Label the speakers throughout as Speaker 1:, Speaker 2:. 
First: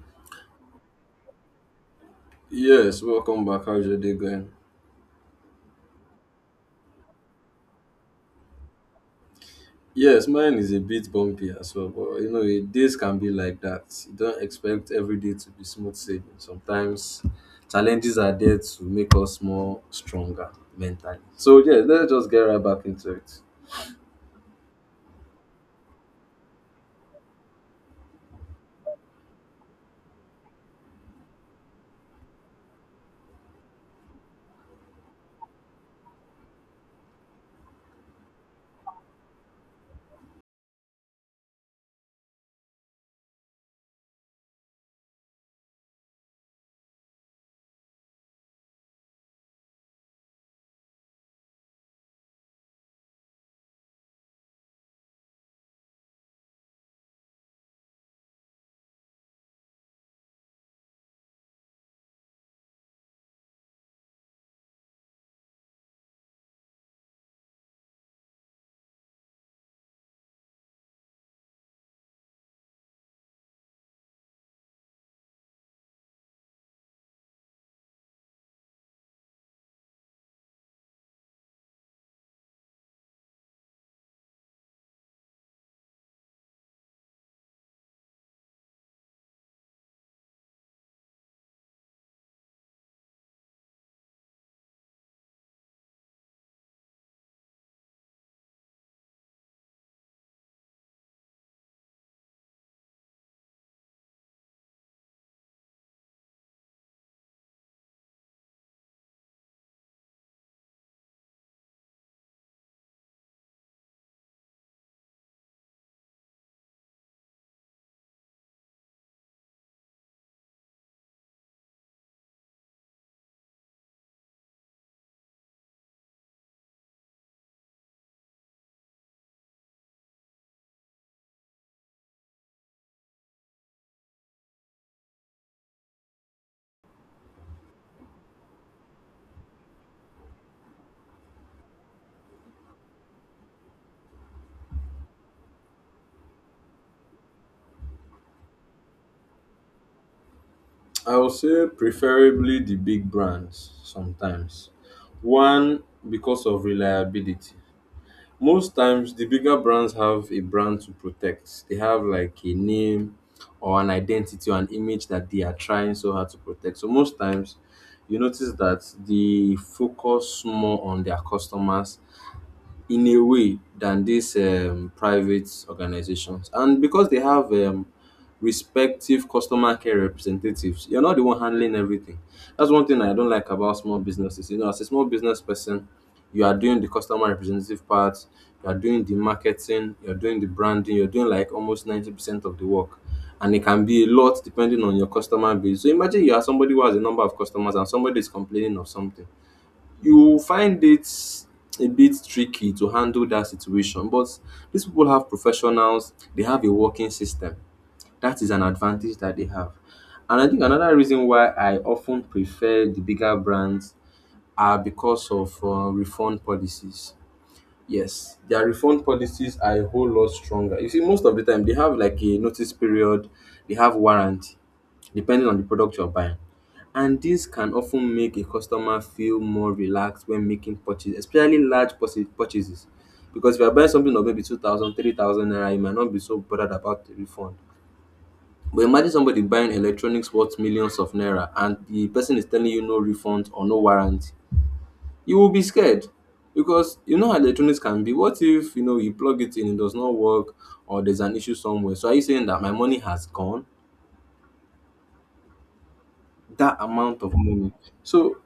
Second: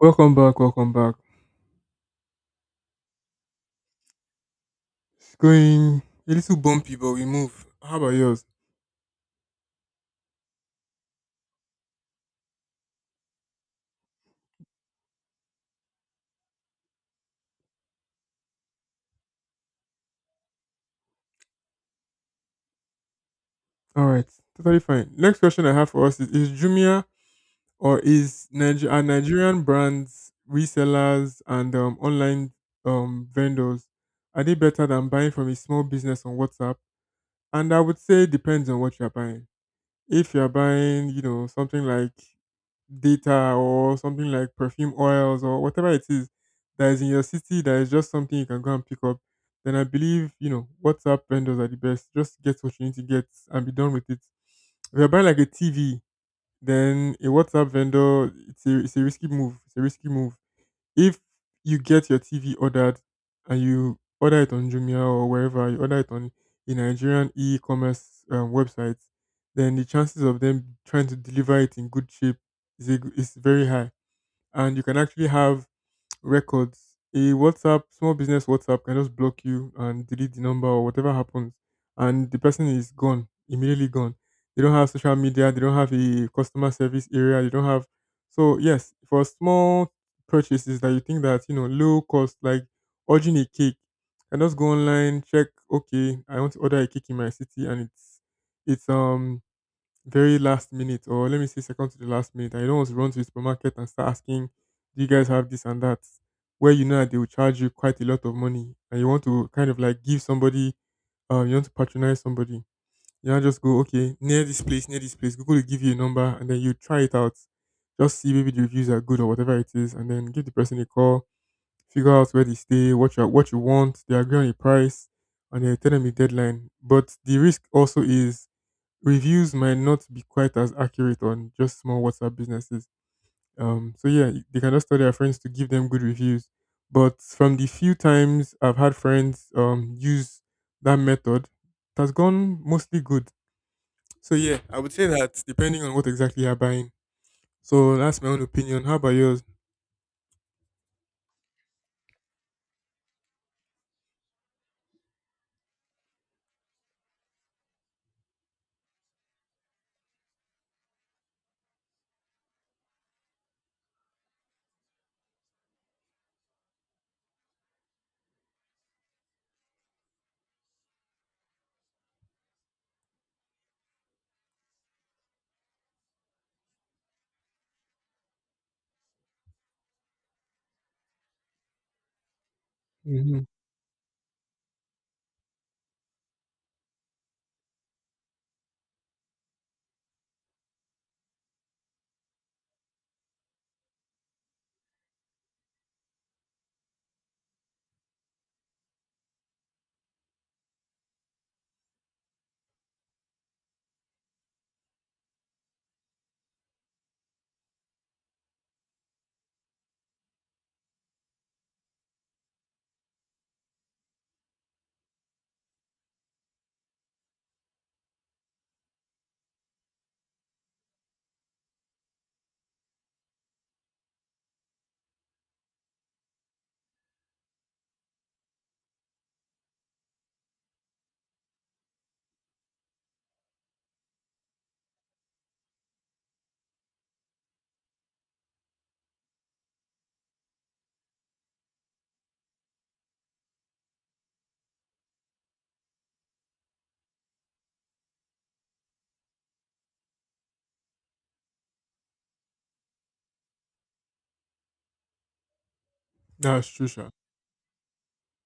Speaker 1: Welcome back, welcome back.
Speaker 2: Yes, welcome back. How's your day going?
Speaker 1: It's going a little bumpy, but we move. How about yours?
Speaker 2: Yes, mine is a bit bumpy as well, but you know, days can be like that. You don't expect every day to be smooth sailing. Sometimes challenges are there to make us more stronger mentally. So, yeah, let's just get right back into it.
Speaker 1: All right, totally fine. Next question I have for us is Jumia or is are Nigerian brands, resellers, and online vendors, are they better than buying from a small business on WhatsApp? And I would say it depends on what you are buying. If you are buying, you know, something like data or something like perfume oils or whatever it is that is in your city, that is just something you can go and pick up, then I believe, you know, WhatsApp vendors are the best. Just get what you need to get and be done with it. If you're buying like a TV, then a WhatsApp vendor, it's a risky move. It's a risky move. If you get your TV ordered and you order it on Jumia or wherever, you order it on a Nigerian e commerce website, then the chances of them trying to deliver it in good shape is very high. And you can actually have records. A WhatsApp, small business WhatsApp can just block you and delete the number or whatever happens. And the person is gone, immediately gone. They don't have social media, they don't have a customer service area, they don't have. So, yes, for small purchases that you think that, you know, low cost, like ordering a cake, can just go online, check, okay, I want to order a cake in my city and it's, um, very last minute, or let me say second to the last minute, and you don't want to run to the supermarket and start asking, do you guys have this and that? Where you know that they will charge you quite a lot of money, and you want to kind of like give somebody, you want to patronize somebody, you know, just go, okay, near this place, Google will give you a number, and then you try it out, just see maybe the reviews are good or whatever it is, and then give the person a call, figure out where they stay, what you want, they agree on a price, and then tell them the deadline. But the risk also is reviews might not be quite as accurate on just small WhatsApp businesses. So yeah, they can just tell their friends to give them good reviews. But from the few times I've had friends use that method, it has gone mostly good. So yeah, I would say that depending on what exactly you're buying. So that's my own opinion. How about yours?
Speaker 2: I would say preferably the big brands sometimes. One, because of reliability. Most times, the bigger brands have a brand to protect. They have like a name or an identity or an image that they are trying so hard to protect. So most times, you notice that they focus more on their customers in a way than these private organizations. And because they have respective customer care representatives. You're not the one handling everything. That's one thing I don't
Speaker 1: hmm
Speaker 2: like about small businesses. You know, as a small business person, you are doing the customer representative part, you are doing the marketing, you're doing the branding, you're doing like almost 90% of the work. And it can be a lot depending on your customer base. So imagine you are somebody who has a number of customers and somebody is complaining of something. You will find it a bit tricky to handle that situation. But these people have professionals, they have a working system that is an advantage that they have. And I think another reason why I often prefer the bigger brands are because of refund policies. Yes, their refund policies are a whole lot stronger. You see, most of the time they have like a notice period, they have warranty, depending on the product you're buying. And this can often make a customer feel more relaxed when making purchases, especially large purchases. Because if you're buying something of maybe 2,000, 3,000, 3,000 naira, you might not be so bothered about the refund. But imagine somebody buying electronics worth millions of naira and the person is telling you no refund or no warranty. You will be scared because you know how electronics can be. What if you know you plug it in, it does not work, or there's an issue somewhere? So are you saying that my money has gone?
Speaker 1: That's
Speaker 2: That
Speaker 1: true, sure.
Speaker 2: amount of money. So,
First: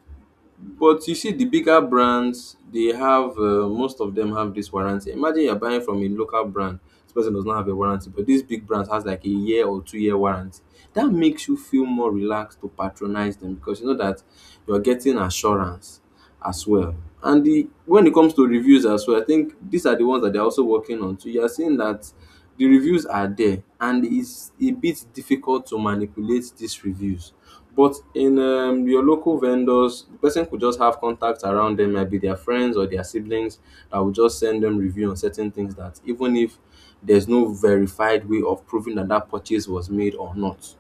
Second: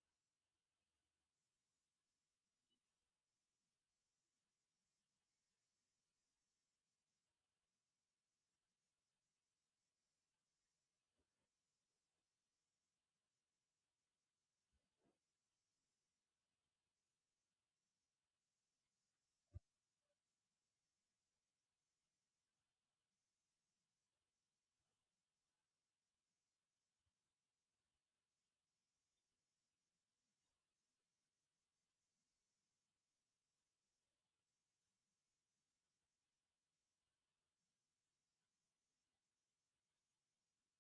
Speaker 2: but you see, the bigger brands, they have most of them have this warranty. Imagine you're buying from a local brand. This person does not have a warranty, but this big brand has like a year or 2 year warranty. That makes you feel more relaxed to patronize them because you know that you are getting assurance as well. And the when it comes to reviews as well, I think these are the ones that they're also working on. So you are seeing that the reviews are there and it's a bit difficult to manipulate these reviews. But in your local vendors, the person could just have contacts around them, maybe their friends or their siblings that will just send them review on certain things that even if there's no verified way of proving that that purchase was made or not,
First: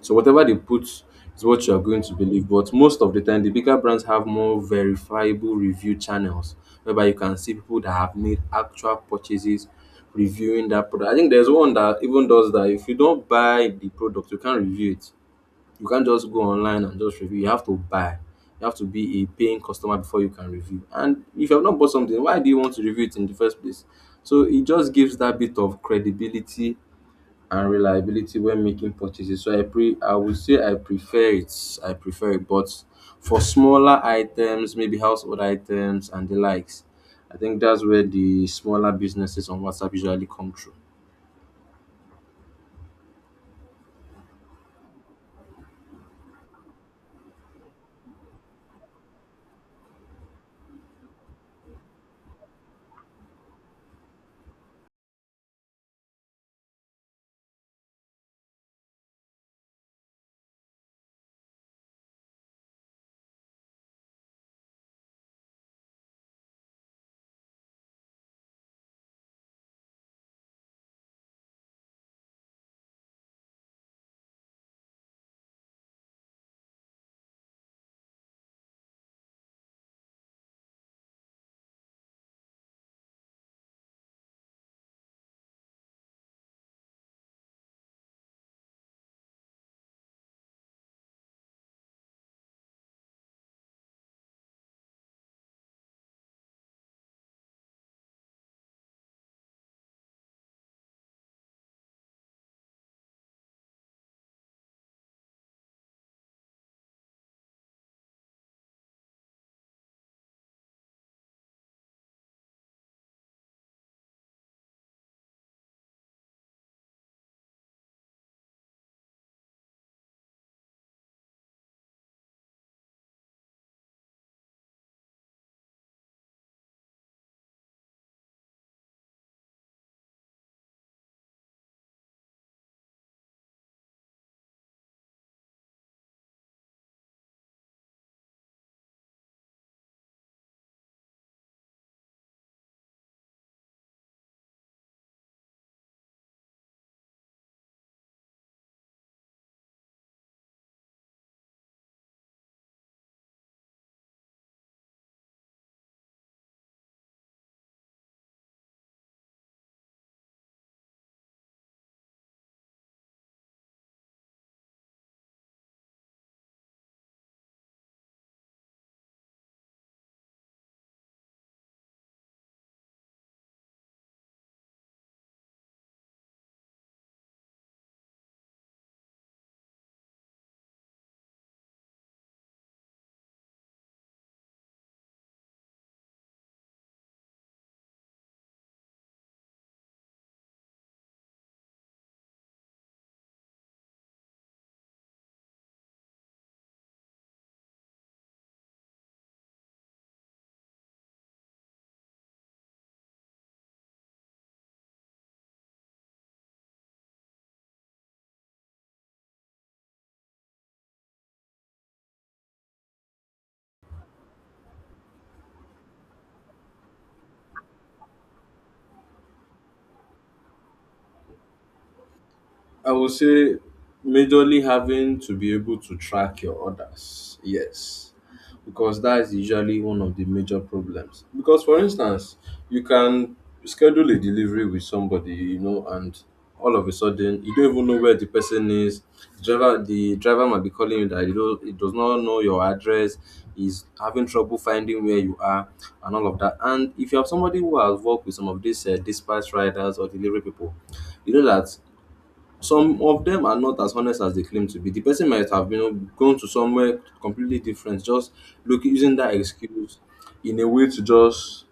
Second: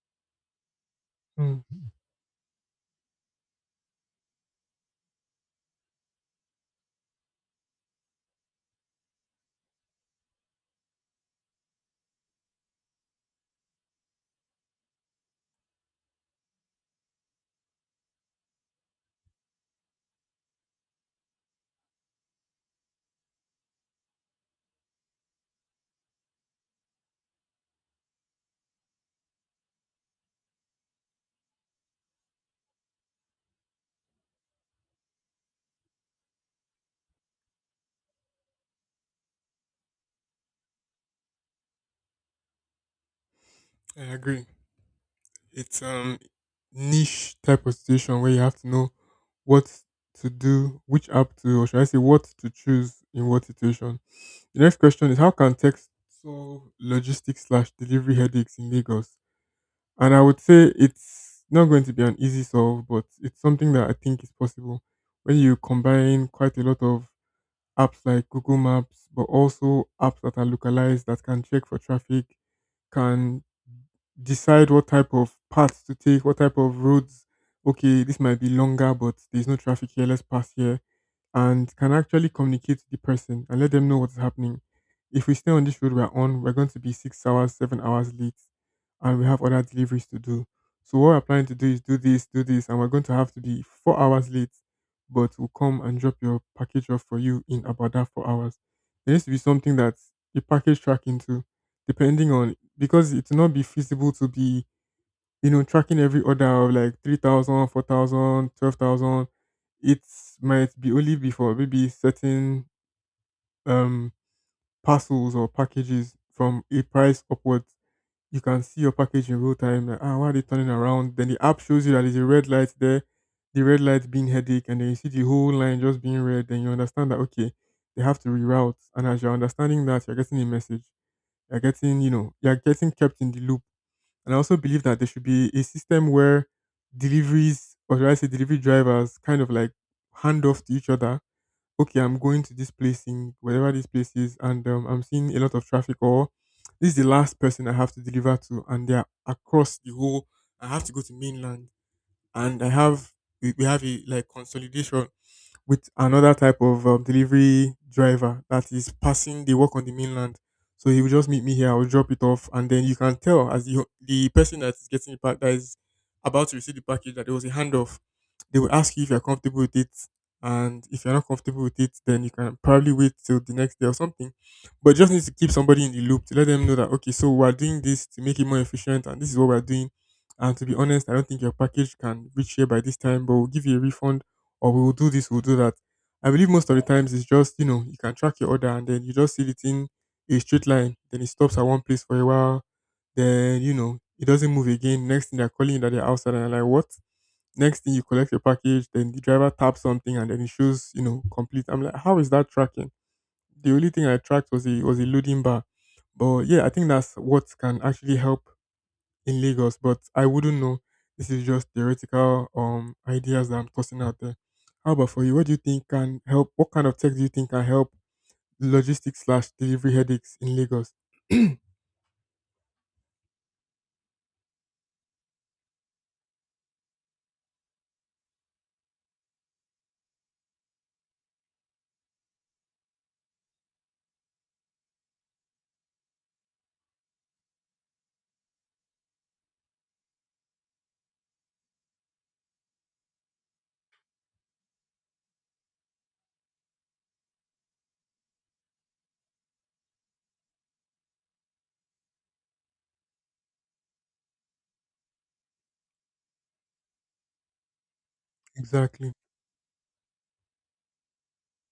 Speaker 2: so whatever they put is what you are
Speaker 1: Mm.
Speaker 2: going to believe. But most of the time, the bigger brands have more verifiable review channels whereby you can see people that have made actual purchases reviewing that product. I think there's one that even does that. If you don't buy the product, you can't review it. You can't just go online and just review. You have to buy. You have to be a paying customer before you can review. And if you have not bought something, why do you want to review it in the first place? So it just gives that bit of credibility and reliability when making purchases. So I would say I prefer it. I prefer it. But for smaller items, maybe household items and the likes, I think that's where the smaller businesses on WhatsApp usually come through.
Speaker 1: I agree. It's niche type of situation where you have to know what to do, which app to, or should I say, what to choose in what situation. The next question is: how can text solve logistics slash delivery headaches in Lagos? And I would say it's not going to be an easy solve, but it's something that I think is possible when you combine quite a lot of apps like Google Maps, but also apps that are localized that can check for traffic, can decide what type of paths to take, what type of roads. Okay, this might be longer, but there's no traffic here. Let's pass here, and can actually communicate to the person and let them know what's happening. If we stay on this road we're on, we're going to be 6 hours, 7 hours late, and we have other deliveries to do. So what we're planning to do is do this, and we're going to have to be 4 hours late, but will come and drop your package off for you in about that 4 hours. There needs to be something that you package track into, depending on, because it will not be feasible to be, you know, tracking every order of like 3,000, 4,000, 12,000. It might be only be for maybe certain um parcels or packages from a price upwards you can see your package in real time. Like, ah, why are they turning around? Then the app shows you that there's a red light there, the red light being headache, and then you see the whole line just being red. Then you understand that okay, they have to reroute. And as you're understanding that, you're getting a message. You're getting, you know, you're getting kept in the loop. And I also believe that there should be a system where deliveries, or should I say delivery drivers, kind of like hand off to each other. Okay, I'm going to this place in whatever this place is, and I'm seeing a lot of traffic, or this is the last person I have to deliver to, and they're across the whole. I have to go to mainland, and we have a like consolidation with another type of delivery driver that is passing the work on the mainland. So he will just meet me here. I will drop it off, and then you can tell as the person that is getting the pack that is about to receive the package that there was a handoff. They will ask you if you're comfortable with it, and if you're not comfortable with it, then you can probably wait till the next day or something. But just need to keep somebody in the loop to let them know that okay, so we're doing this to make it more efficient, and this is what we're doing. And to be honest, I don't think your package can reach here by this time, but we'll give you a refund or we will do this, we'll do that. I believe most of the times it's just, you know, you can track your order and then you just see it in a straight line. Then it stops at one place for a while. Then, you know, it doesn't move again. Next thing they're calling you that they're outside and you're like, what? Next thing you collect your package, then the driver taps something and then it shows, you know, complete. I'm like, how is that tracking? The only thing I tracked was a loading bar. But yeah, I think that's what can actually help in Lagos, but I wouldn't know. This is just theoretical ideas that I'm tossing out there. How about for you? What do you think can help? What kind of tech do you think can help logistics slash delivery headaches in Lagos?
Speaker 2: I would say majorly having to be able to track your orders. Yes. Because that is usually one of the major problems. Because for instance, you can schedule a delivery with somebody, you know, and all of a sudden you don't even know where the person is. The driver might be calling you that you don't it does not know your address, is having trouble finding where you are and all of that. And if you have somebody who has worked with some of these dispatch riders or delivery people, you know that some of them are not as honest as they claim to be. The person might have, you know, gone to somewhere completely different, just look
Speaker 1: Exactly.
Speaker 2: using that excuse in a way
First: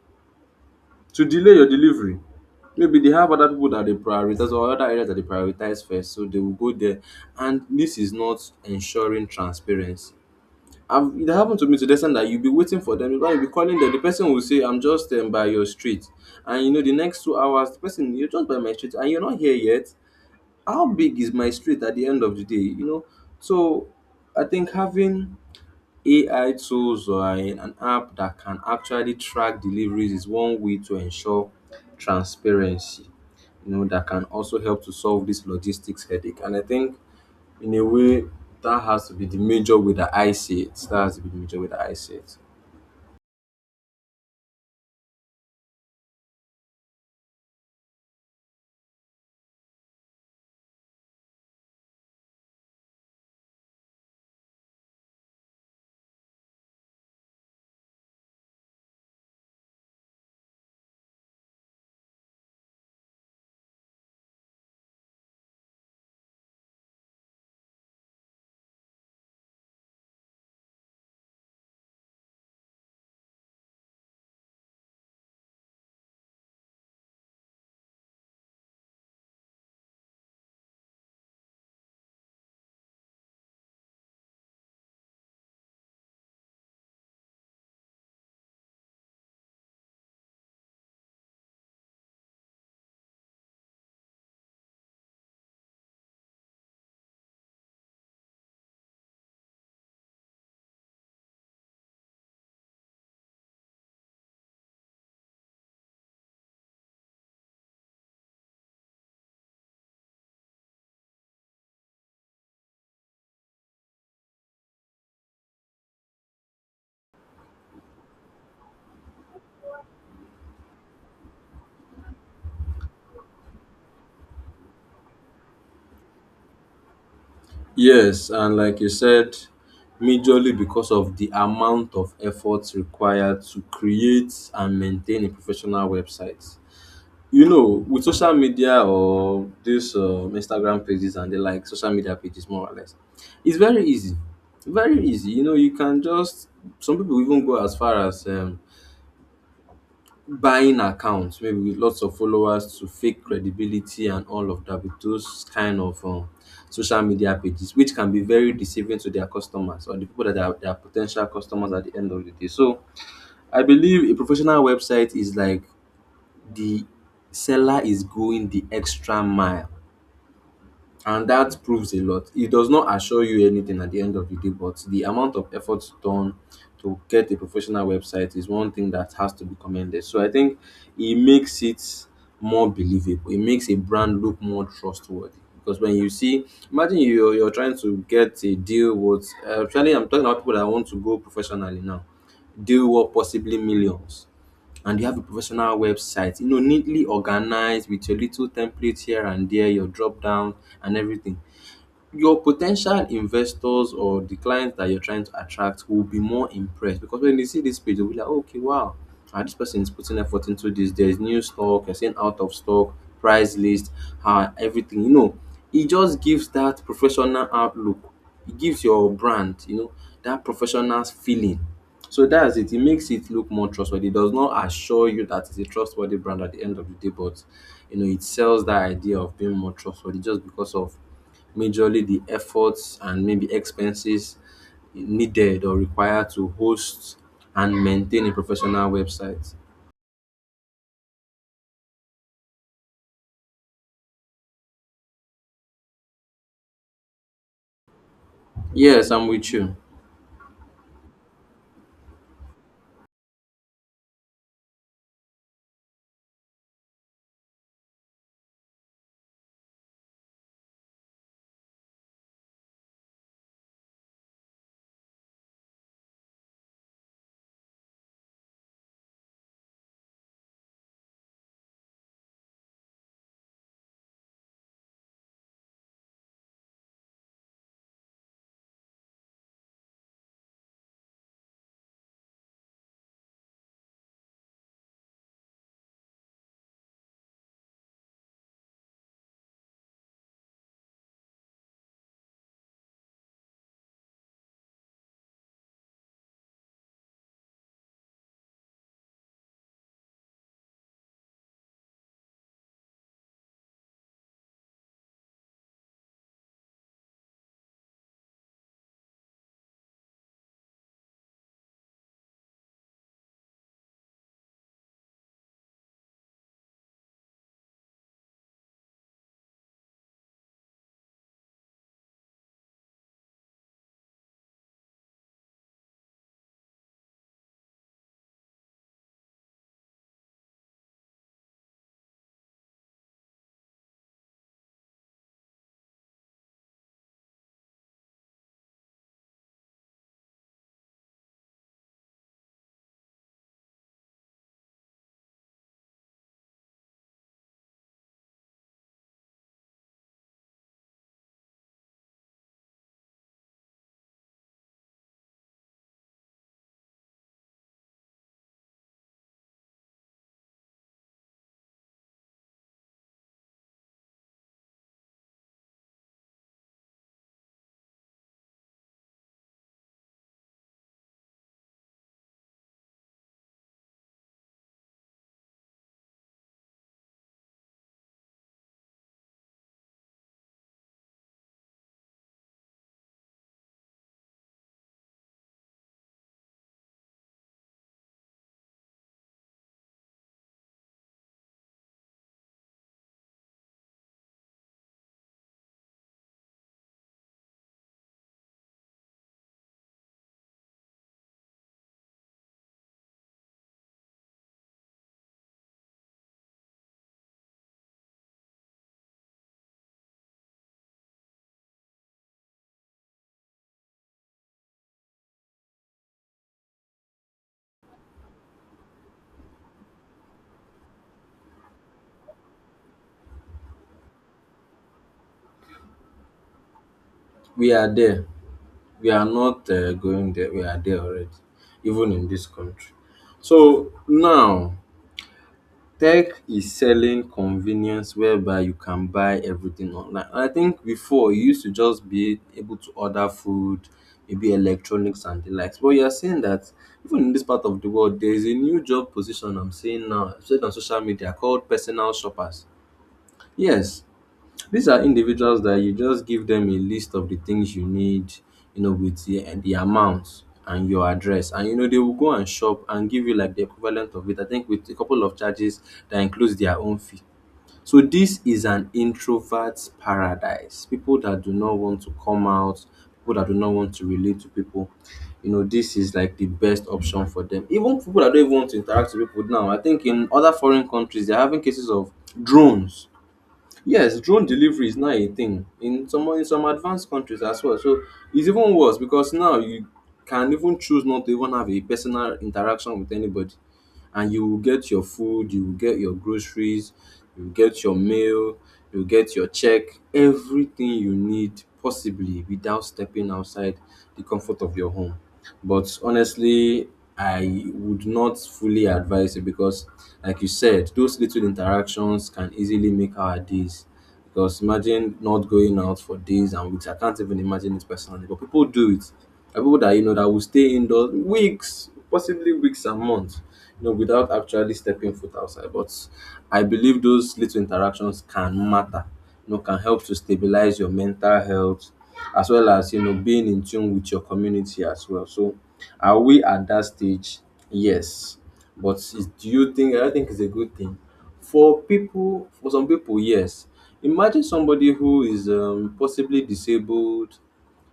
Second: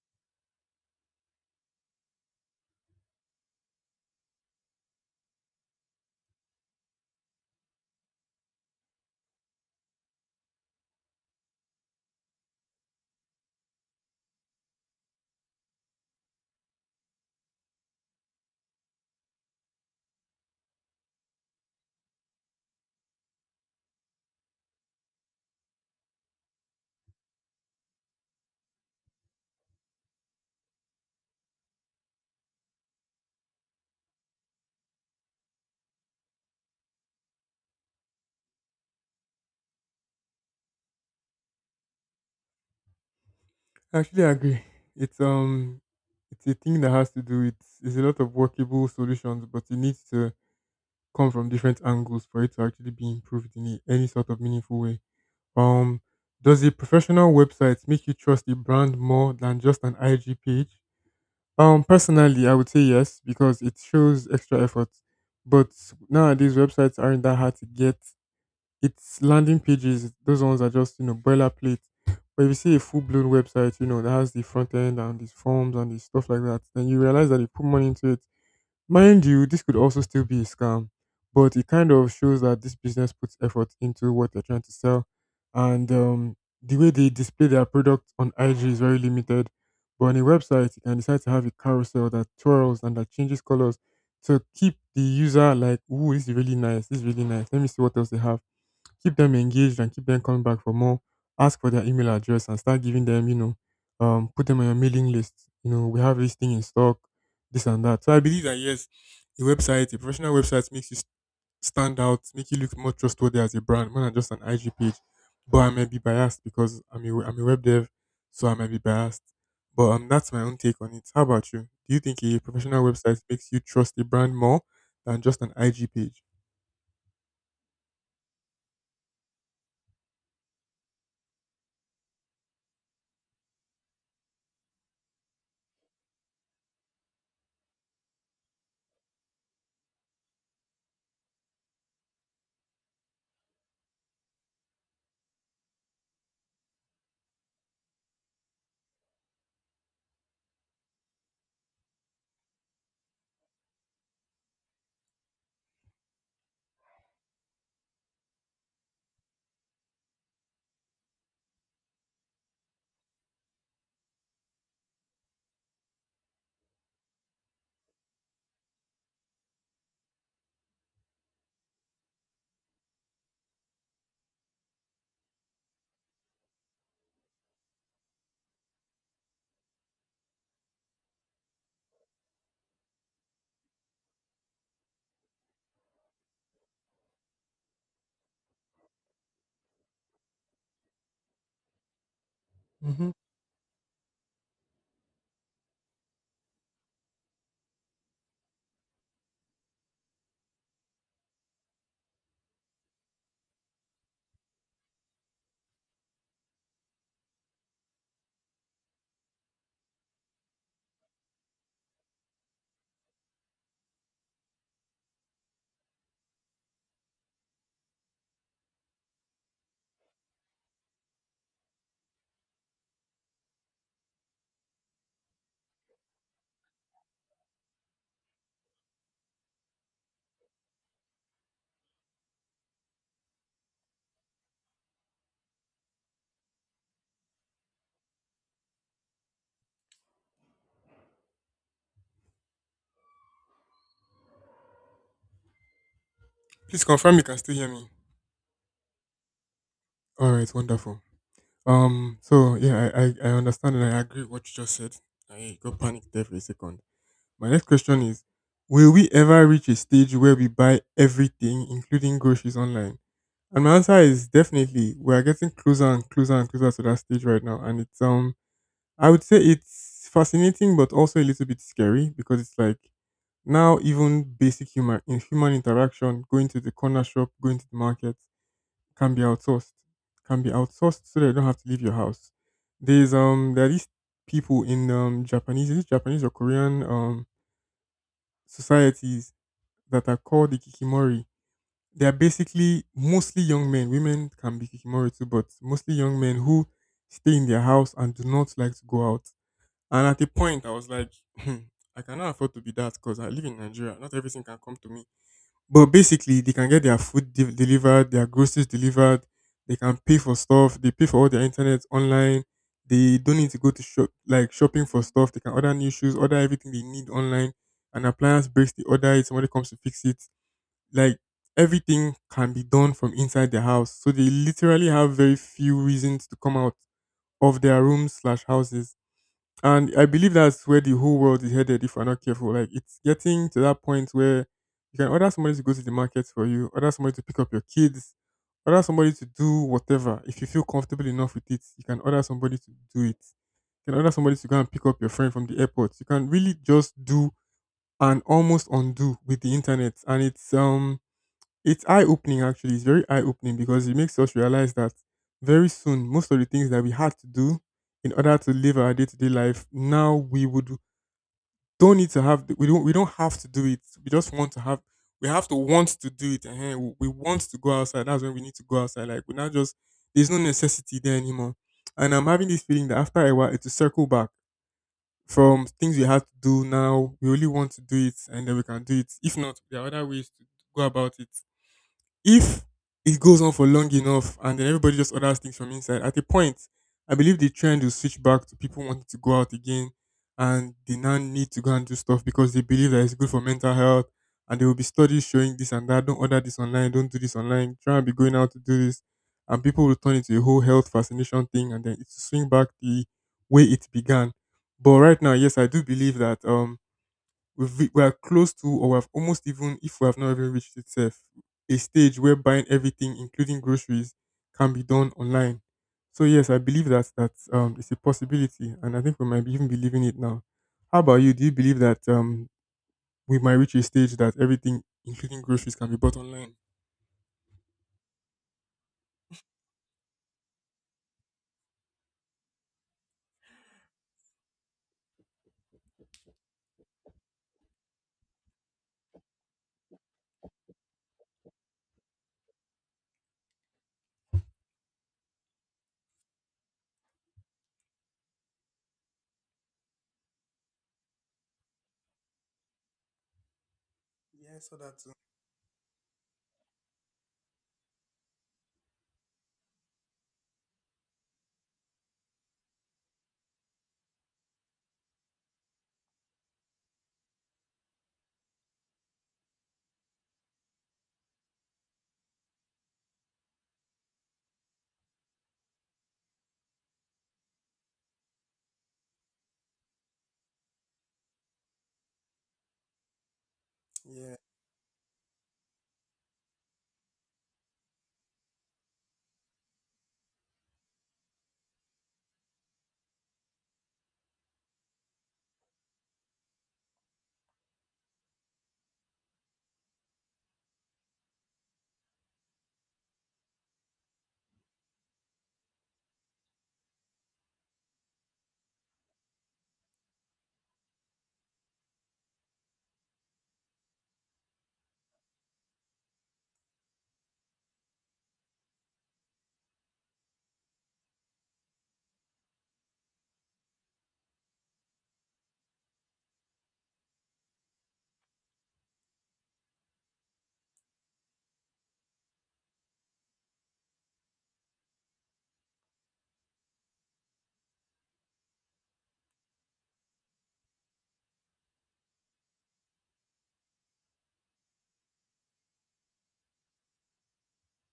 Speaker 2: to delay your delivery. Maybe they have other people that they prioritize or other areas that they prioritize first, so they will go there. And this is not ensuring transparency. I've, it happened to me to the extent that you'll be waiting for them, you'll be calling them. The person will say, "I'm just by your street," and you know the next 2 hours, the person, you're just by my street, and you're not here yet. How big is my street at the end of the day? You know, so I think having AI tools or an app that can actually track deliveries is one way to ensure transparency, you know, that can also help to solve this logistics headache. And I think in a way, that has to be the major way that I see it. That has to be the major way that I see it.
Speaker 1: I actually agree. It's it's a thing that has to do with there's a lot of workable solutions, but it needs to come from different angles for it to actually be improved in any sort of meaningful way. Um does a professional website make you trust a brand more than just an IG page? Personally, I would say yes because it shows extra effort. But nowadays, websites aren't that hard to get. It's landing pages; those ones are just, you know, boilerplate. But if you see a full-blown website, you know, that has the front end and these forms and the stuff like that, then you realize that they put money into it. Mind you, this could also still be a scam, but it kind of shows that this business puts effort into what they're trying to sell. And the way they display their product on IG is very limited. But on a website, you can decide to have a carousel that twirls and that changes colors to keep the user like, ooh, this is really nice. This is really nice. Let me see what else they have, keep them engaged and keep them coming back for more. Ask for their email address and start giving them, you know, put them on your mailing list. You know, we have this thing in stock, this and that. So I believe that yes, a website, a professional website makes you stand out, make you look more trustworthy as a brand more than just an IG page. But I might be biased because I'm a web dev, so I might be biased. But that's my own take on it. How about you? Do you think a professional website makes you trust a brand more than just an IG page?
Speaker 2: Yes, and like you said, majorly because of the amount of effort required to create and maintain a professional website. You know, with social media or this Instagram pages and the like, social media pages more or less, it's very easy, very easy. You know, you can just, some people even go as far as buying accounts maybe with lots of followers to fake credibility and all of that with those kind of social media pages which can be very deceiving to their customers or the people that are their potential customers at the end of the day. So I believe a professional website is like the seller is going the extra mile and that proves a lot. It does not assure you anything at the end of the day, but the amount of effort done to get a professional website is one thing that has to be commended. So I think it makes it more believable. It makes a brand look more trustworthy. Because when you see, imagine you're trying to get a deal with, actually, I'm talking about people that want to go professionally now, deal
Speaker 1: hmm
Speaker 2: worth possibly millions and you have a professional website, you know, neatly organized with your little template here and there, your drop down and everything, your potential investors or the clients that you're trying to attract will be more impressed because when they see this page, they'll be like, "Oh, okay, wow, ah, this person is putting effort into this. There's new stock, you're saying out of stock, price list, ah, everything." You know, it just gives that professional outlook. It gives your brand, you know, that professional feeling. So that's it. It makes it look more trustworthy. It does not assure you that it's a trustworthy brand at the end of the day, but you know, it sells that idea of being more trustworthy just because of majorly the efforts and maybe expenses needed or required to host and maintain a professional website.
Speaker 1: Please confirm you can still hear me.
Speaker 2: Yes, I'm with you.
Speaker 1: All right, wonderful. So yeah, I understand and I agree with what you just said. I got panicked there for a second. My next question is: will we ever reach a stage where we buy everything, including groceries online? And my answer is definitely we are getting closer and closer and closer to that stage right now. And it's I would say it's fascinating but also a little bit scary because it's like now even basic human in human interaction, going to the corner shop, going to the market can be outsourced. Can be outsourced so that you don't have to leave your house. There are these people in Japanese is it Japanese or Korean societies that are called the Kikimori. They are basically mostly young men. Women can be Kikimori too, but mostly young men who stay in their house and do not like to go out. And at a point I was like, I cannot afford to be that because I live in Nigeria. Not everything can come to me. But basically, they can get their delivered, their groceries delivered. They can pay for stuff. They pay for all their internet online. They don't need to go to shop like shopping for stuff. They can order new shoes, order everything they need online. An appliance breaks, they order it. Somebody comes to fix it. Like everything can be done from inside their house. So they literally have very few reasons to come out of their rooms slash houses and I believe that's where the whole world is headed if we're not careful. Like it's getting to that point where you can order somebody to go to the market for you, order somebody to pick up your kids, order somebody to do whatever. If you feel comfortable enough with it, you can order somebody to do it. You can order somebody to go and pick up your friend from the airport. You can really just do and almost undo with the internet. And it's eye opening actually. It's very eye opening because it makes us realize that very soon most of the things that we had to do in order to live our day to day life now we would don't need to have we don't have to do it. We just want to have we have to want to do it. We want to go outside. That's when we need to go outside. Like we now just there's no necessity there anymore. And I'm having this feeling that after a while it's a circle back from things we had to do now. We only want to do it and then we can do it. If not, there are other ways to go about it if it goes on for long enough and then everybody just orders things from inside, at a point, I believe the trend will switch back to people wanting to go out again and they now need to go and do stuff because they believe that it's good for mental health. And there will be studies showing this and that. Don't order this online. Don't do this online. Try and be going out to do this. And people will turn into a whole health fascination thing and then it will swing back the way it began. But right now, yes, I do believe that we are close to, or we have almost even, if we have not even reached itself, a stage where buying everything, including groceries, can be done online. So yes, I believe that it's a possibility, and I think we might be even believing it now. How about you? Do you believe that we might reach a stage that everything, including groceries, can be bought online?
Speaker 2: We are there. We are not going there. We are there already, even in this country. So now, tech is selling convenience whereby you can buy everything online. I think before you used to just be able to order food, maybe electronics and the likes. But you're seeing that even in this part of the world, there is a new job position I'm seeing now, especially on social media, called personal shoppers. Yes,
Speaker 1: Yeah, I saw
Speaker 2: these
Speaker 1: that
Speaker 2: are
Speaker 1: too.
Speaker 2: individuals that you just give them a list of the things you need, you know, with the, and the amount and your address. And you know, they will go and shop and give you like the equivalent of it. I think with a couple of charges that includes their own fee. So this is an introvert's paradise. People that do not want to come out, people that do not want to relate to people. You know, this is like the best option for them. Even people that don't even want to interact with people now. I think in other foreign countries they're having cases of drones. Yes,
Speaker 1: Yeah.
Speaker 2: drone delivery is now a thing in some, in some advanced countries as well. So it's even worse because now you can even choose not to even have a personal interaction with anybody, and you will get your food, you will get your groceries, you will get your mail, you will get your check, everything you need possibly without stepping outside the comfort of your home. But honestly, I would not fully advise it because, like you said, those little interactions can easily make our days. Because imagine not going out for days and weeks. I can't even imagine it personally, but people do it. There are people that you know that will stay indoors weeks, possibly weeks and months, without actually stepping foot outside. But I believe those little interactions can matter, can help to stabilize your mental health as well as, being in tune with your community as well. So, are we at that stage? Yes. But is, do you think, I don't think it's a good thing. For some people, yes. Imagine somebody who is possibly disabled,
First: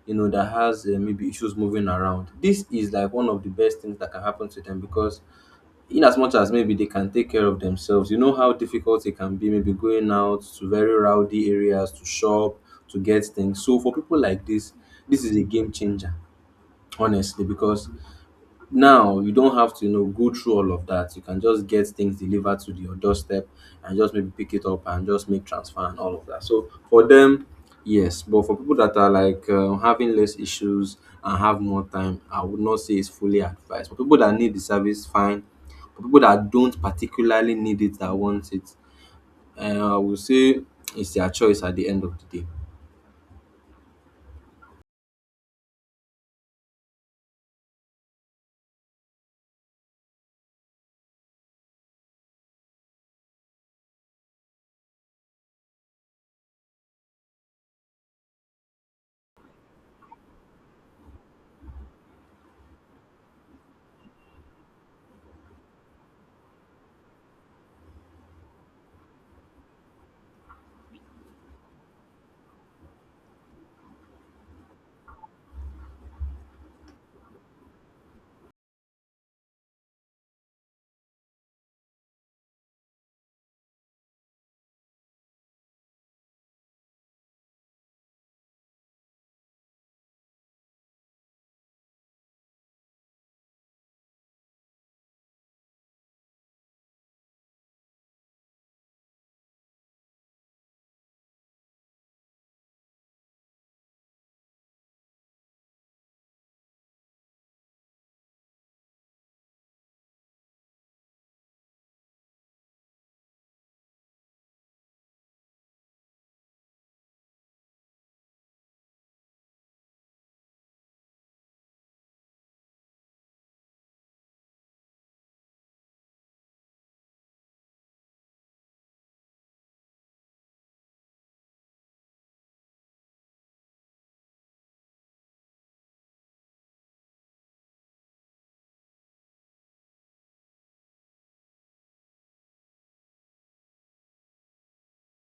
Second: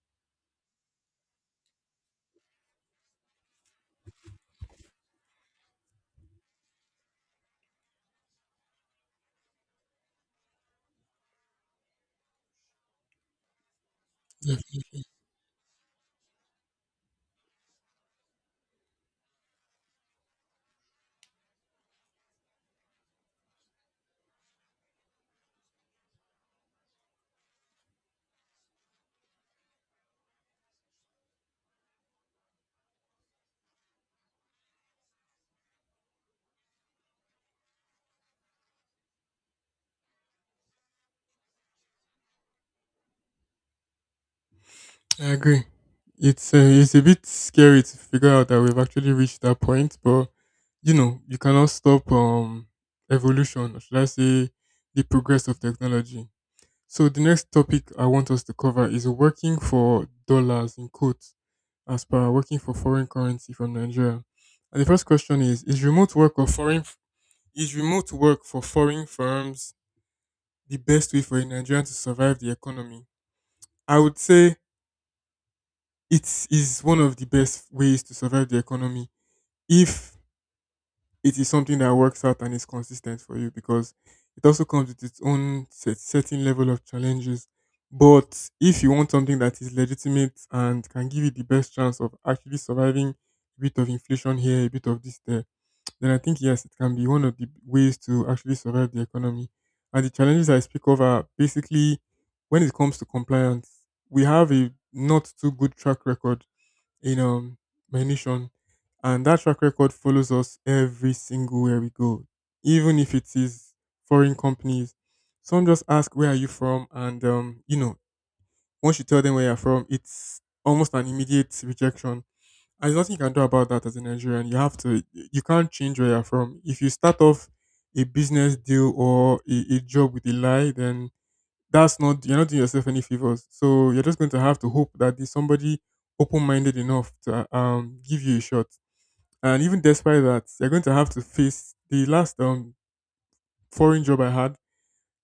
Speaker 2: you know, that has maybe issues moving around. This is like one of the best things that can happen to them because in as much as maybe they can take care of themselves, you know how difficult it can be, maybe going out to very rowdy areas to shop, to get things. So for people like this is a game changer, honestly, because now, you don't have to, you know, go through all of that. You can just get things delivered to your doorstep and just maybe pick it up and just make transfer and all of that. So for them, yes, but for people that are like having less issues and have more time, I would not say it's fully advised. For people that need the service, fine. For people that don't particularly need it, that want it, I would say it's their choice at the end of the day.
Speaker 1: I agree. It's a bit scary to figure out that we've actually reached that point, but you know you cannot stop evolution, or should I say, the progress of technology. So the next topic I want us to cover is working for dollars in quotes, as per working for foreign currency from Nigeria. And the first question is remote work or foreign is remote work for foreign firms the best way for a Nigerian to survive the economy? I would say it is one of the best ways to survive the economy if it is something that works out and is consistent for you because it also comes with its own set, certain level of challenges. But if you want something that is legitimate and can give you the best chance of actually surviving a bit of inflation here, a bit of this there, then I think yes, it can be one of the ways to actually survive the economy. And the challenges I speak of are basically when it comes to compliance, we have a not too good track record in my nation, and that track record follows us every single where we go, even if it is foreign companies. Some just ask where are you from, and you know once you tell them where you're from, it's almost an immediate rejection. And there's nothing you can do about that as a Nigerian. You have to, you can't change where you're from. If you start off a business deal or a job with a lie, then that's not you're not doing yourself any favors. So you're just going to have to hope that there's somebody open minded enough to give you a shot. And even despite that, you're going to have to face the last foreign job I had.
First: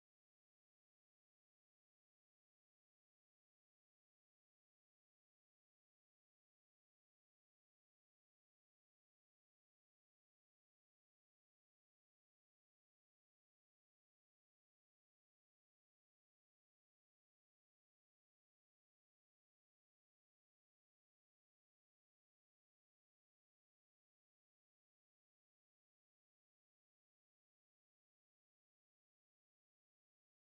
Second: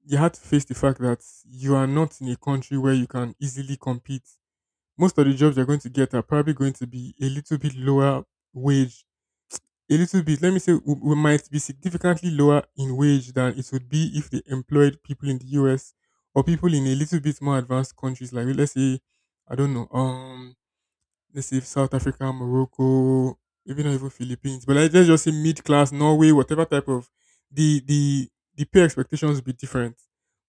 Speaker 1: You had to face the fact that you are not in a country where you can easily compete. Most of the jobs you're going to get are probably going to be a little bit lower wage a little bit. Let me say we might be significantly lower in wage than it would be if they employed people in the US or people in a little bit more advanced countries like let's say I don't know, let's say South Africa, Morocco, maybe not even Philippines, but like, let's just say mid class, Norway, whatever type of the the the pay expectations will be different.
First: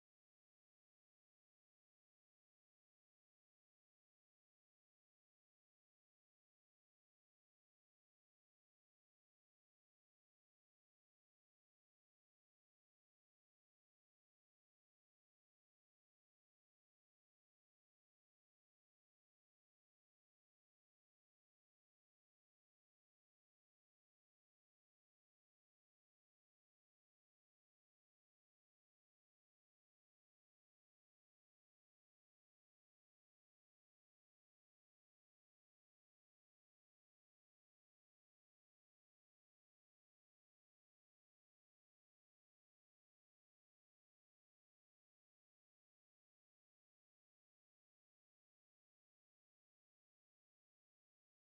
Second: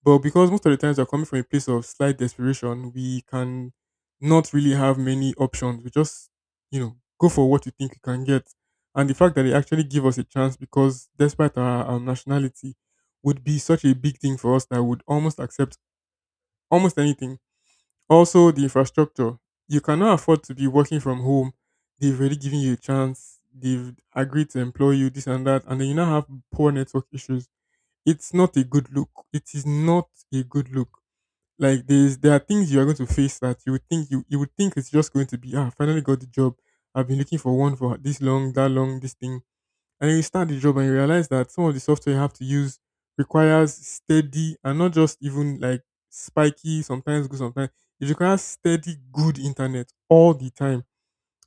Speaker 1: But because most of the times we're coming from a place of slight desperation, we can not really have many options. We just, you know, go for what you think you can get. And the fact that they actually give us a chance because despite our nationality would be such a big thing for us that would almost accept almost anything also, the infrastructure. You cannot afford to be working from home. They've already given you a chance. They've agreed to employ you, this and that, and then you now have poor network issues. It's not a good look. It is not a good look. Like there are things you are going to face that you would think you would think it's just going to be ah, I finally got the job. I've been looking for one for this long, that long, this thing. And then you start the job and you realize that some of the software you have to use requires steady and not just even like spiky, sometimes good, sometimes it requires steady, good internet all the time.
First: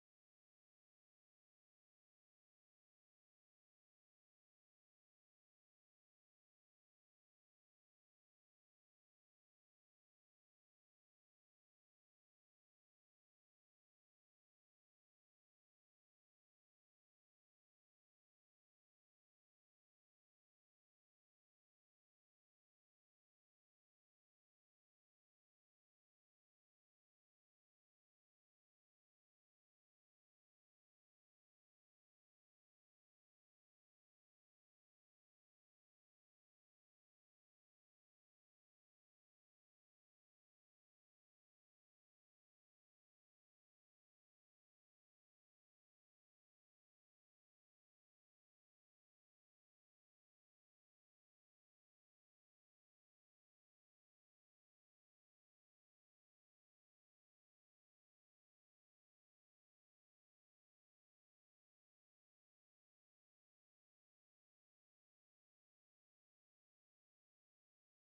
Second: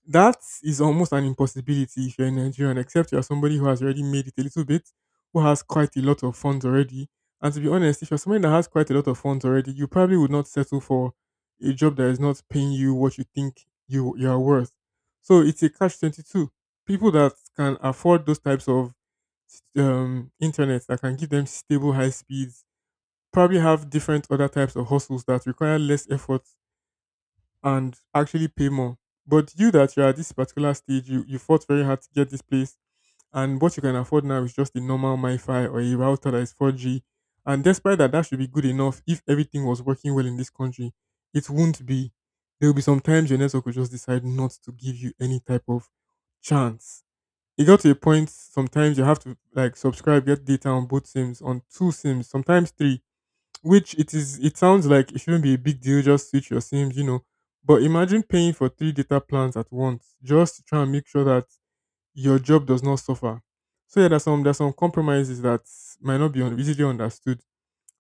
Speaker 1: That is almost an impossibility if you're a Nigerian, except you're somebody who has already made it a little bit, who has quite a lot of funds already. And to be honest, if you're somebody that has quite a lot of funds already, you probably would not settle for a job that is not paying you what you think you are worth. So it's a catch 22. People that can afford those types of internet that can give them stable high speeds probably have different other types of hustles that require less effort and actually pay more. But you that you're at this particular stage, you fought very hard to get this place, and what you can afford now is just a normal MiFi or a router that is 4G. And despite that, that should be good enough if everything was working well in this country. It won't be. There will be some times your network will just decide not to give you any type of chance. It got to a point sometimes you have to like subscribe, get data on both sims, on two sims, sometimes three which it is it sounds like it shouldn't be a big deal, just switch your SIMs, you know. But imagine paying for three data plans at once just to try and make sure that your job does not suffer. So yeah, there's some compromises that might not be easily understood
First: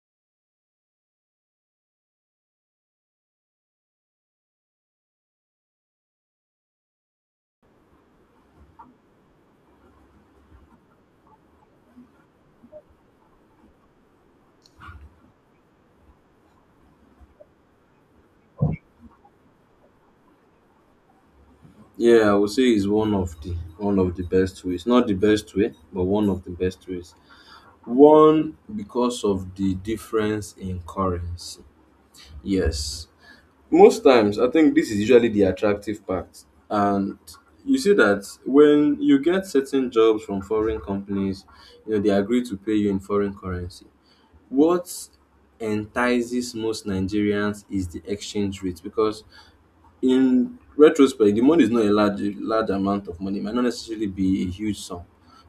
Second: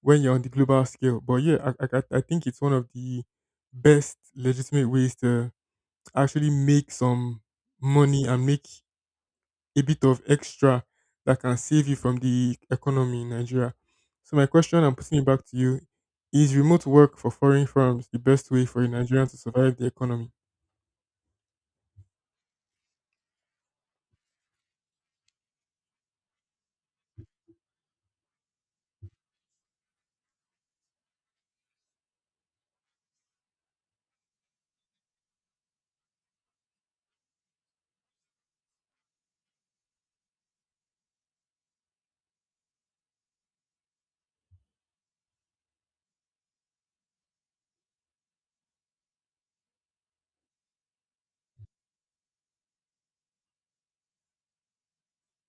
Speaker 1: when you're on the global scale. But yeah, I think it's one of the best legitimate ways to actually make some money and make a bit of extra that can save you from the economy in Nigeria. So my question I'm putting it back to you is remote work for foreign firms the best way for a Nigerian to survive the economy?
Speaker 2: Yeah, I would say it's one of the best ways. Not the best way, but one of the best ways. One, because of the difference in currency. Yes. Most times, I think this is usually the attractive part. And you see that when you get certain jobs from foreign companies, you know, they agree to pay you in foreign currency. What entices most Nigerians is the exchange rate because in retrospect, the money is not a large large amount of money. It might not necessarily be a huge sum,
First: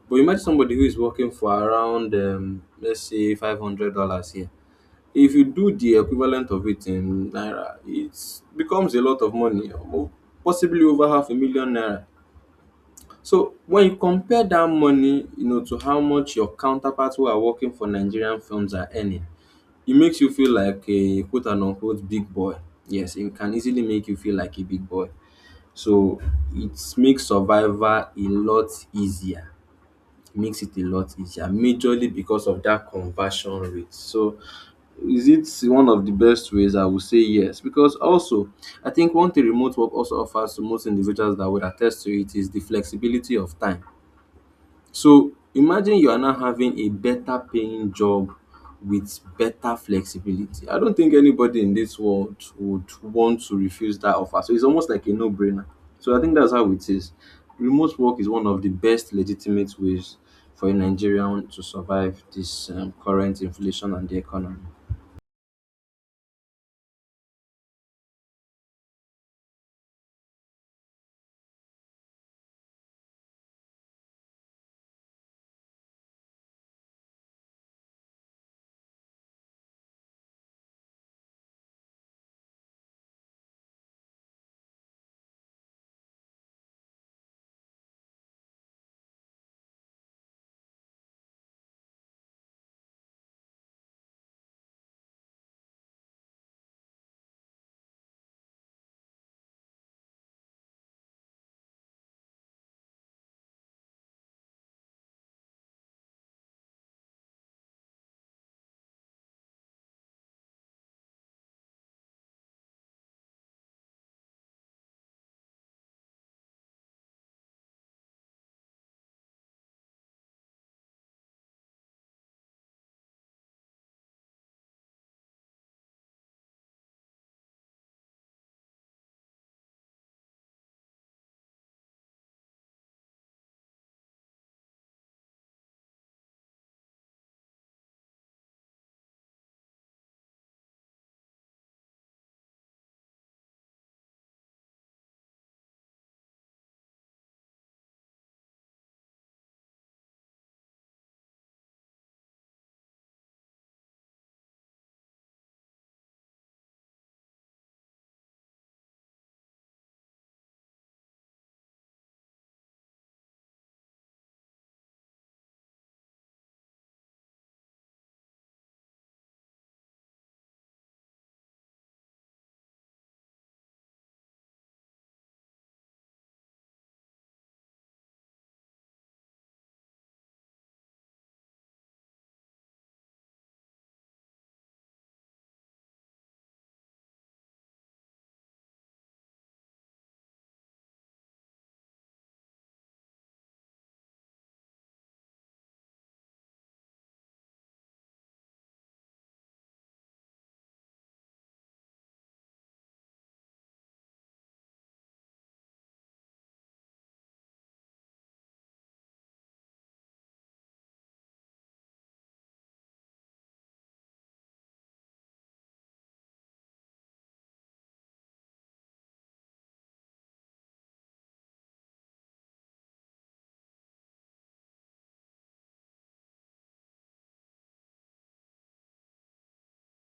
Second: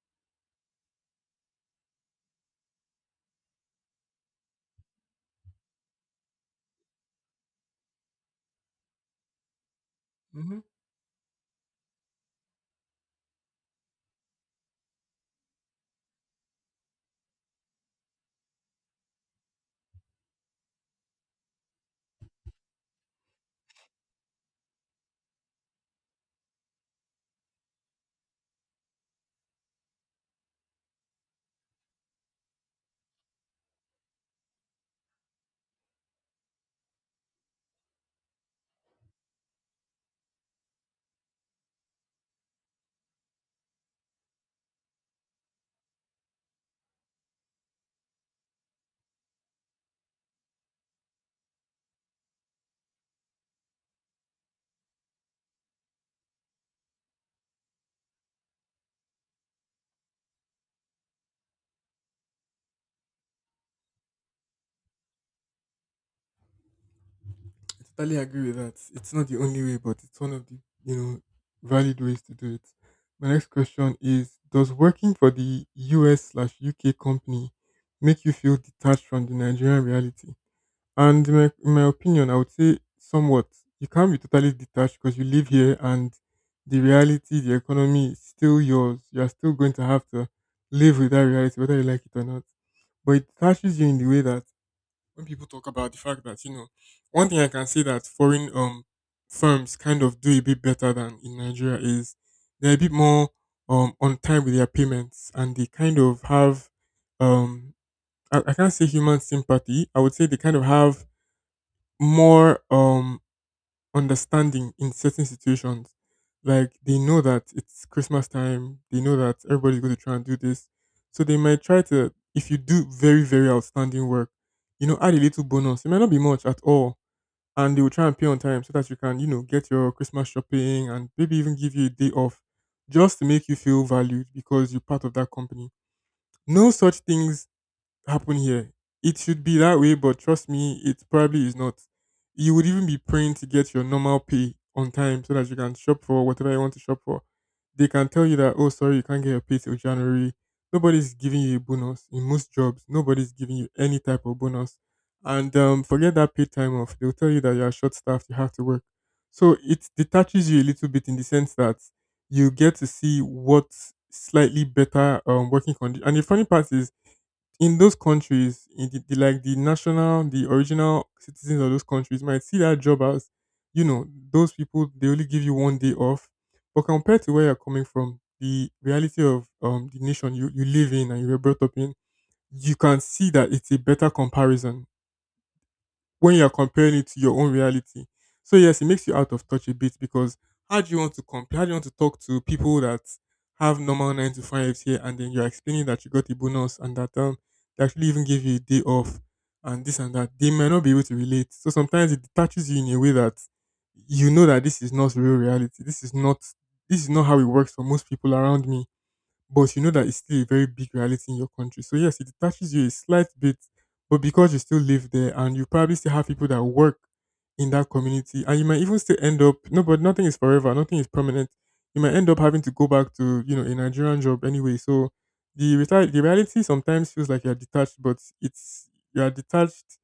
Speaker 2: but imagine somebody who is working for around let's say $500 here. If you do the equivalent of it in naira, it becomes a lot of money
Speaker 1: Hmm.
Speaker 2: possibly over half a million naira. So when you compare that money, you know, to how much your counterparts who are working for Nigerian firms are earning, it makes you feel like a quote and unquote big boy. Yes, it can easily make you feel like a big boy. So it makes survival a lot easier. It makes it a lot easier majorly because of that conversion rate. So is it one of the best ways? I would say yes, because also I think one thing remote work also offers to most individuals that would attest to it is the flexibility of time. So imagine you are now having a better paying job with better flexibility. I don't think anybody in this world would want to refuse that offer. So it's almost like a no brainer. So I think that's how it is. Remote work is one of the best legitimate ways for a Nigerian to survive this current inflation and the economy.
Speaker 1: I totally agree with that. It's not the only way, but it's one of the you know valid ways to do it. My next question is: does working for the US/UK company make you feel detached from the Nigerian reality? And in my opinion, I would say somewhat. You can't be totally detached because you live here, and the reality, the economy is still yours. You're still going to have to live with that reality, whether you like it or not. But it touches you in the way that when people talk about the fact that, you know, one thing I can say that foreign firms kind of do a bit better than in Nigeria is they're a bit more on time with their payments, and they kind of have um I can't say human sympathy. I would say they kind of have more understanding in certain situations. Like they know that it's Christmas time, they know that everybody's going to try and do this, so they might try to. If you do very very outstanding work, you know, add a little bonus. It might not be much at all, and they will try and pay on time so that you can get your Christmas shopping and maybe even give you a day off, just to make you feel valued because you're part of that company. No such things happen here. It should be that way, but trust me, it probably is not. You would even be praying to get your normal pay on time so that you can shop for whatever you want to shop for. They can tell you that, oh, sorry, you can't get your pay till January. Nobody's giving you a bonus. In most jobs, nobody's giving you any type of bonus. And forget that paid time off. They'll tell you that you're short staffed, you have to work. So it detaches you a little bit in the sense that you get to see what slightly better working conditions. And the funny part is, in those countries, in the like the national, the original citizens of those countries might see that job as, you know, those people they only give you one day off. But compared to where you're coming from, the reality of the nation you live in and you were brought up in, you can see that it's a better comparison when you're comparing it to your own reality. So yes, it makes you out of touch a bit. Because how do you want to compare? How do you want to talk to people that have normal nine to fives here, and then you're explaining that you got a bonus, and that they actually even gave you a day off and this and that. They may not be able to relate. So sometimes it detaches you in a way that you know that this is not real reality. This is not how it works for most people around me, but you know that it's still a very big reality in your country. So yes, it detaches you a slight bit, but because you still live there and you probably still have people that work in that community, and you might even still end up. No, but nothing is forever, nothing is permanent. You might end up having to go back to a Nigerian job anyway. So the reality sometimes feels like you're detached, but it's you are detached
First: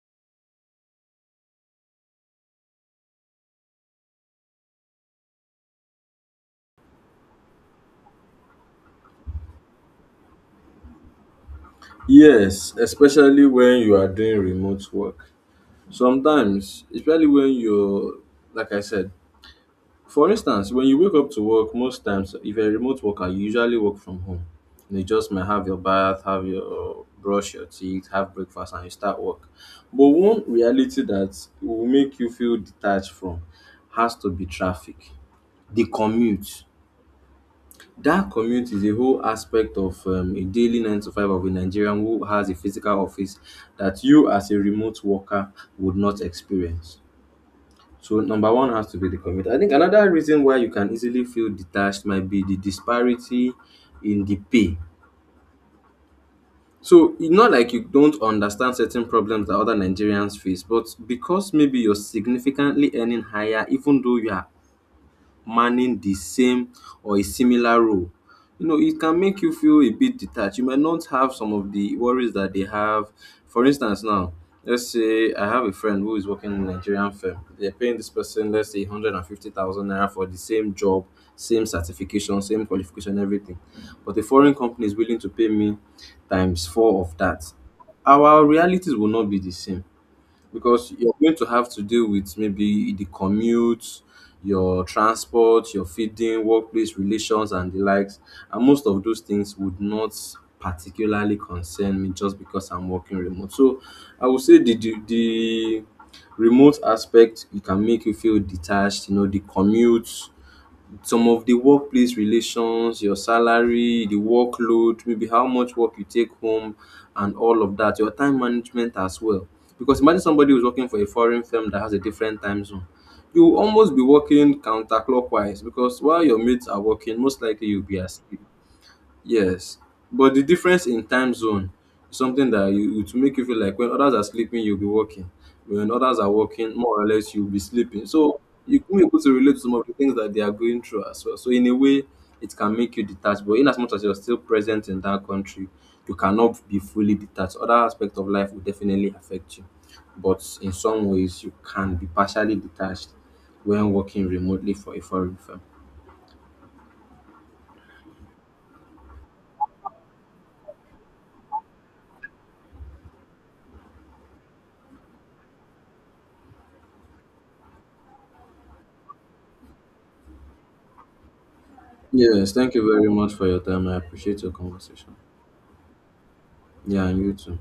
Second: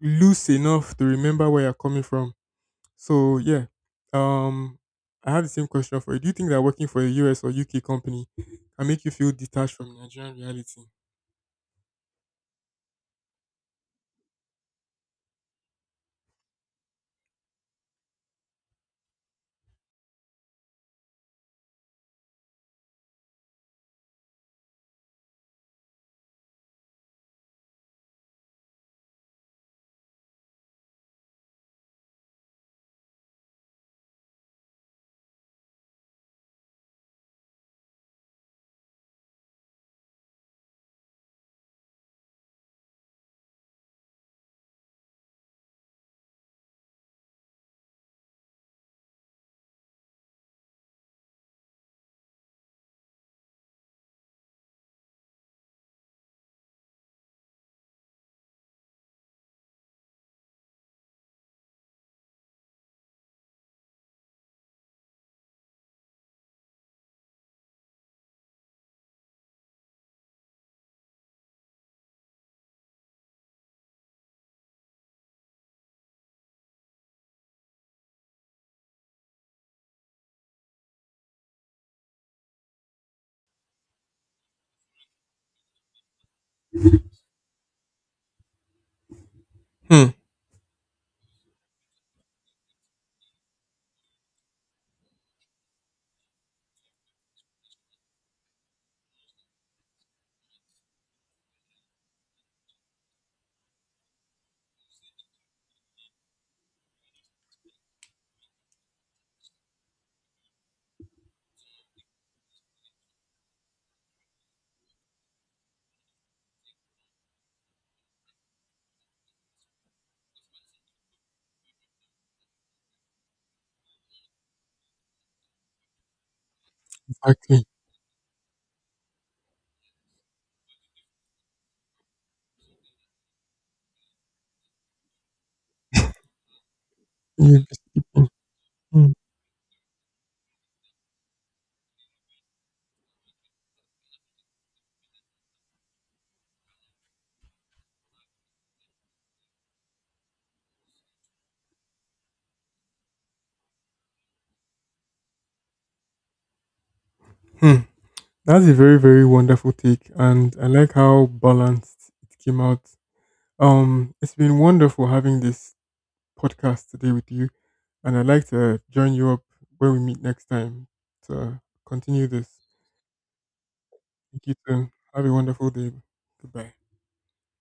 Speaker 1: loose enough to remember where you're coming from. So yeah, um, I have the same question for you. Do you think that working for a US or UK company can make you feel detached from Nigerian reality?
Speaker 2: Yes, especially when you are doing remote work. Sometimes, especially like I said, for instance, when you wake up to work, most times, if you're a remote worker, you usually work from home. You just might have your bath, have your brush your teeth, have breakfast, and you start work. But one reality that will make you feel detached from has to be traffic, the commute. That commute is a whole aspect of a daily nine to five of a Nigerian who has a physical office that you, as a remote worker, would not experience. So number one has to be the community. I think another reason why you can easily feel detached might be the disparity in the pay. So it's not like you don't understand certain problems that other Nigerians face, but because maybe you're significantly earning higher, even though you are manning the same or a similar role. You know, it can make you feel a bit detached. You might not have some of the worries that they have. For instance, now, let's say I have a friend who is working in a Nigerian firm. They're paying this person, let's say, 150,000 naira for the same job, same certification, same qualification, everything. But a foreign company is willing to pay me times four of that. Our realities will not be the same
Speaker 1: Hmm.
Speaker 2: because you're going to have to deal with maybe the commute, your transport, your feeding, workplace relations, and the likes. And most of those things would not particularly concern me just because I'm working remote. So I would say the remote aspect, it can make you feel detached. You know, the commute, some of the workplace relations, your salary, the workload, maybe how much work you take home, and all of that, your time management as well. Because imagine somebody who's working for a foreign firm that has a different time zone. You will almost be working counterclockwise because while your mates are working, most
Speaker 1: Exactly.
Speaker 2: likely you'll be asleep. Yes, but the difference in time zone is something that you, it will make you feel like when others are sleeping, you'll be working. When others are working, more or less, you'll be
Speaker 1: You just keep
Speaker 2: sleeping.
Speaker 1: on-
Speaker 2: So you will be
Speaker 1: Hmm.
Speaker 2: able to relate to some of the things that they are going through as well. So in a way, it can make you detached. But in as much as you're still present in that country, you cannot be fully detached. Other aspects of life will definitely affect you. But in some ways, you can be partially detached when working remotely for a foreign firm.
Speaker 1: Hmm. That's a very very wonderful take, and I like how balanced it came out. It's been wonderful having this podcast today with you, and I'd like to join you up when we meet next time to continue this.
Speaker 2: Yes, thank you very much for your time. I appreciate
Speaker 1: Thank
Speaker 2: your
Speaker 1: you. Too.
Speaker 2: conversation.
Speaker 1: Have a wonderful day. Goodbye.
Speaker 2: Yeah, and you too.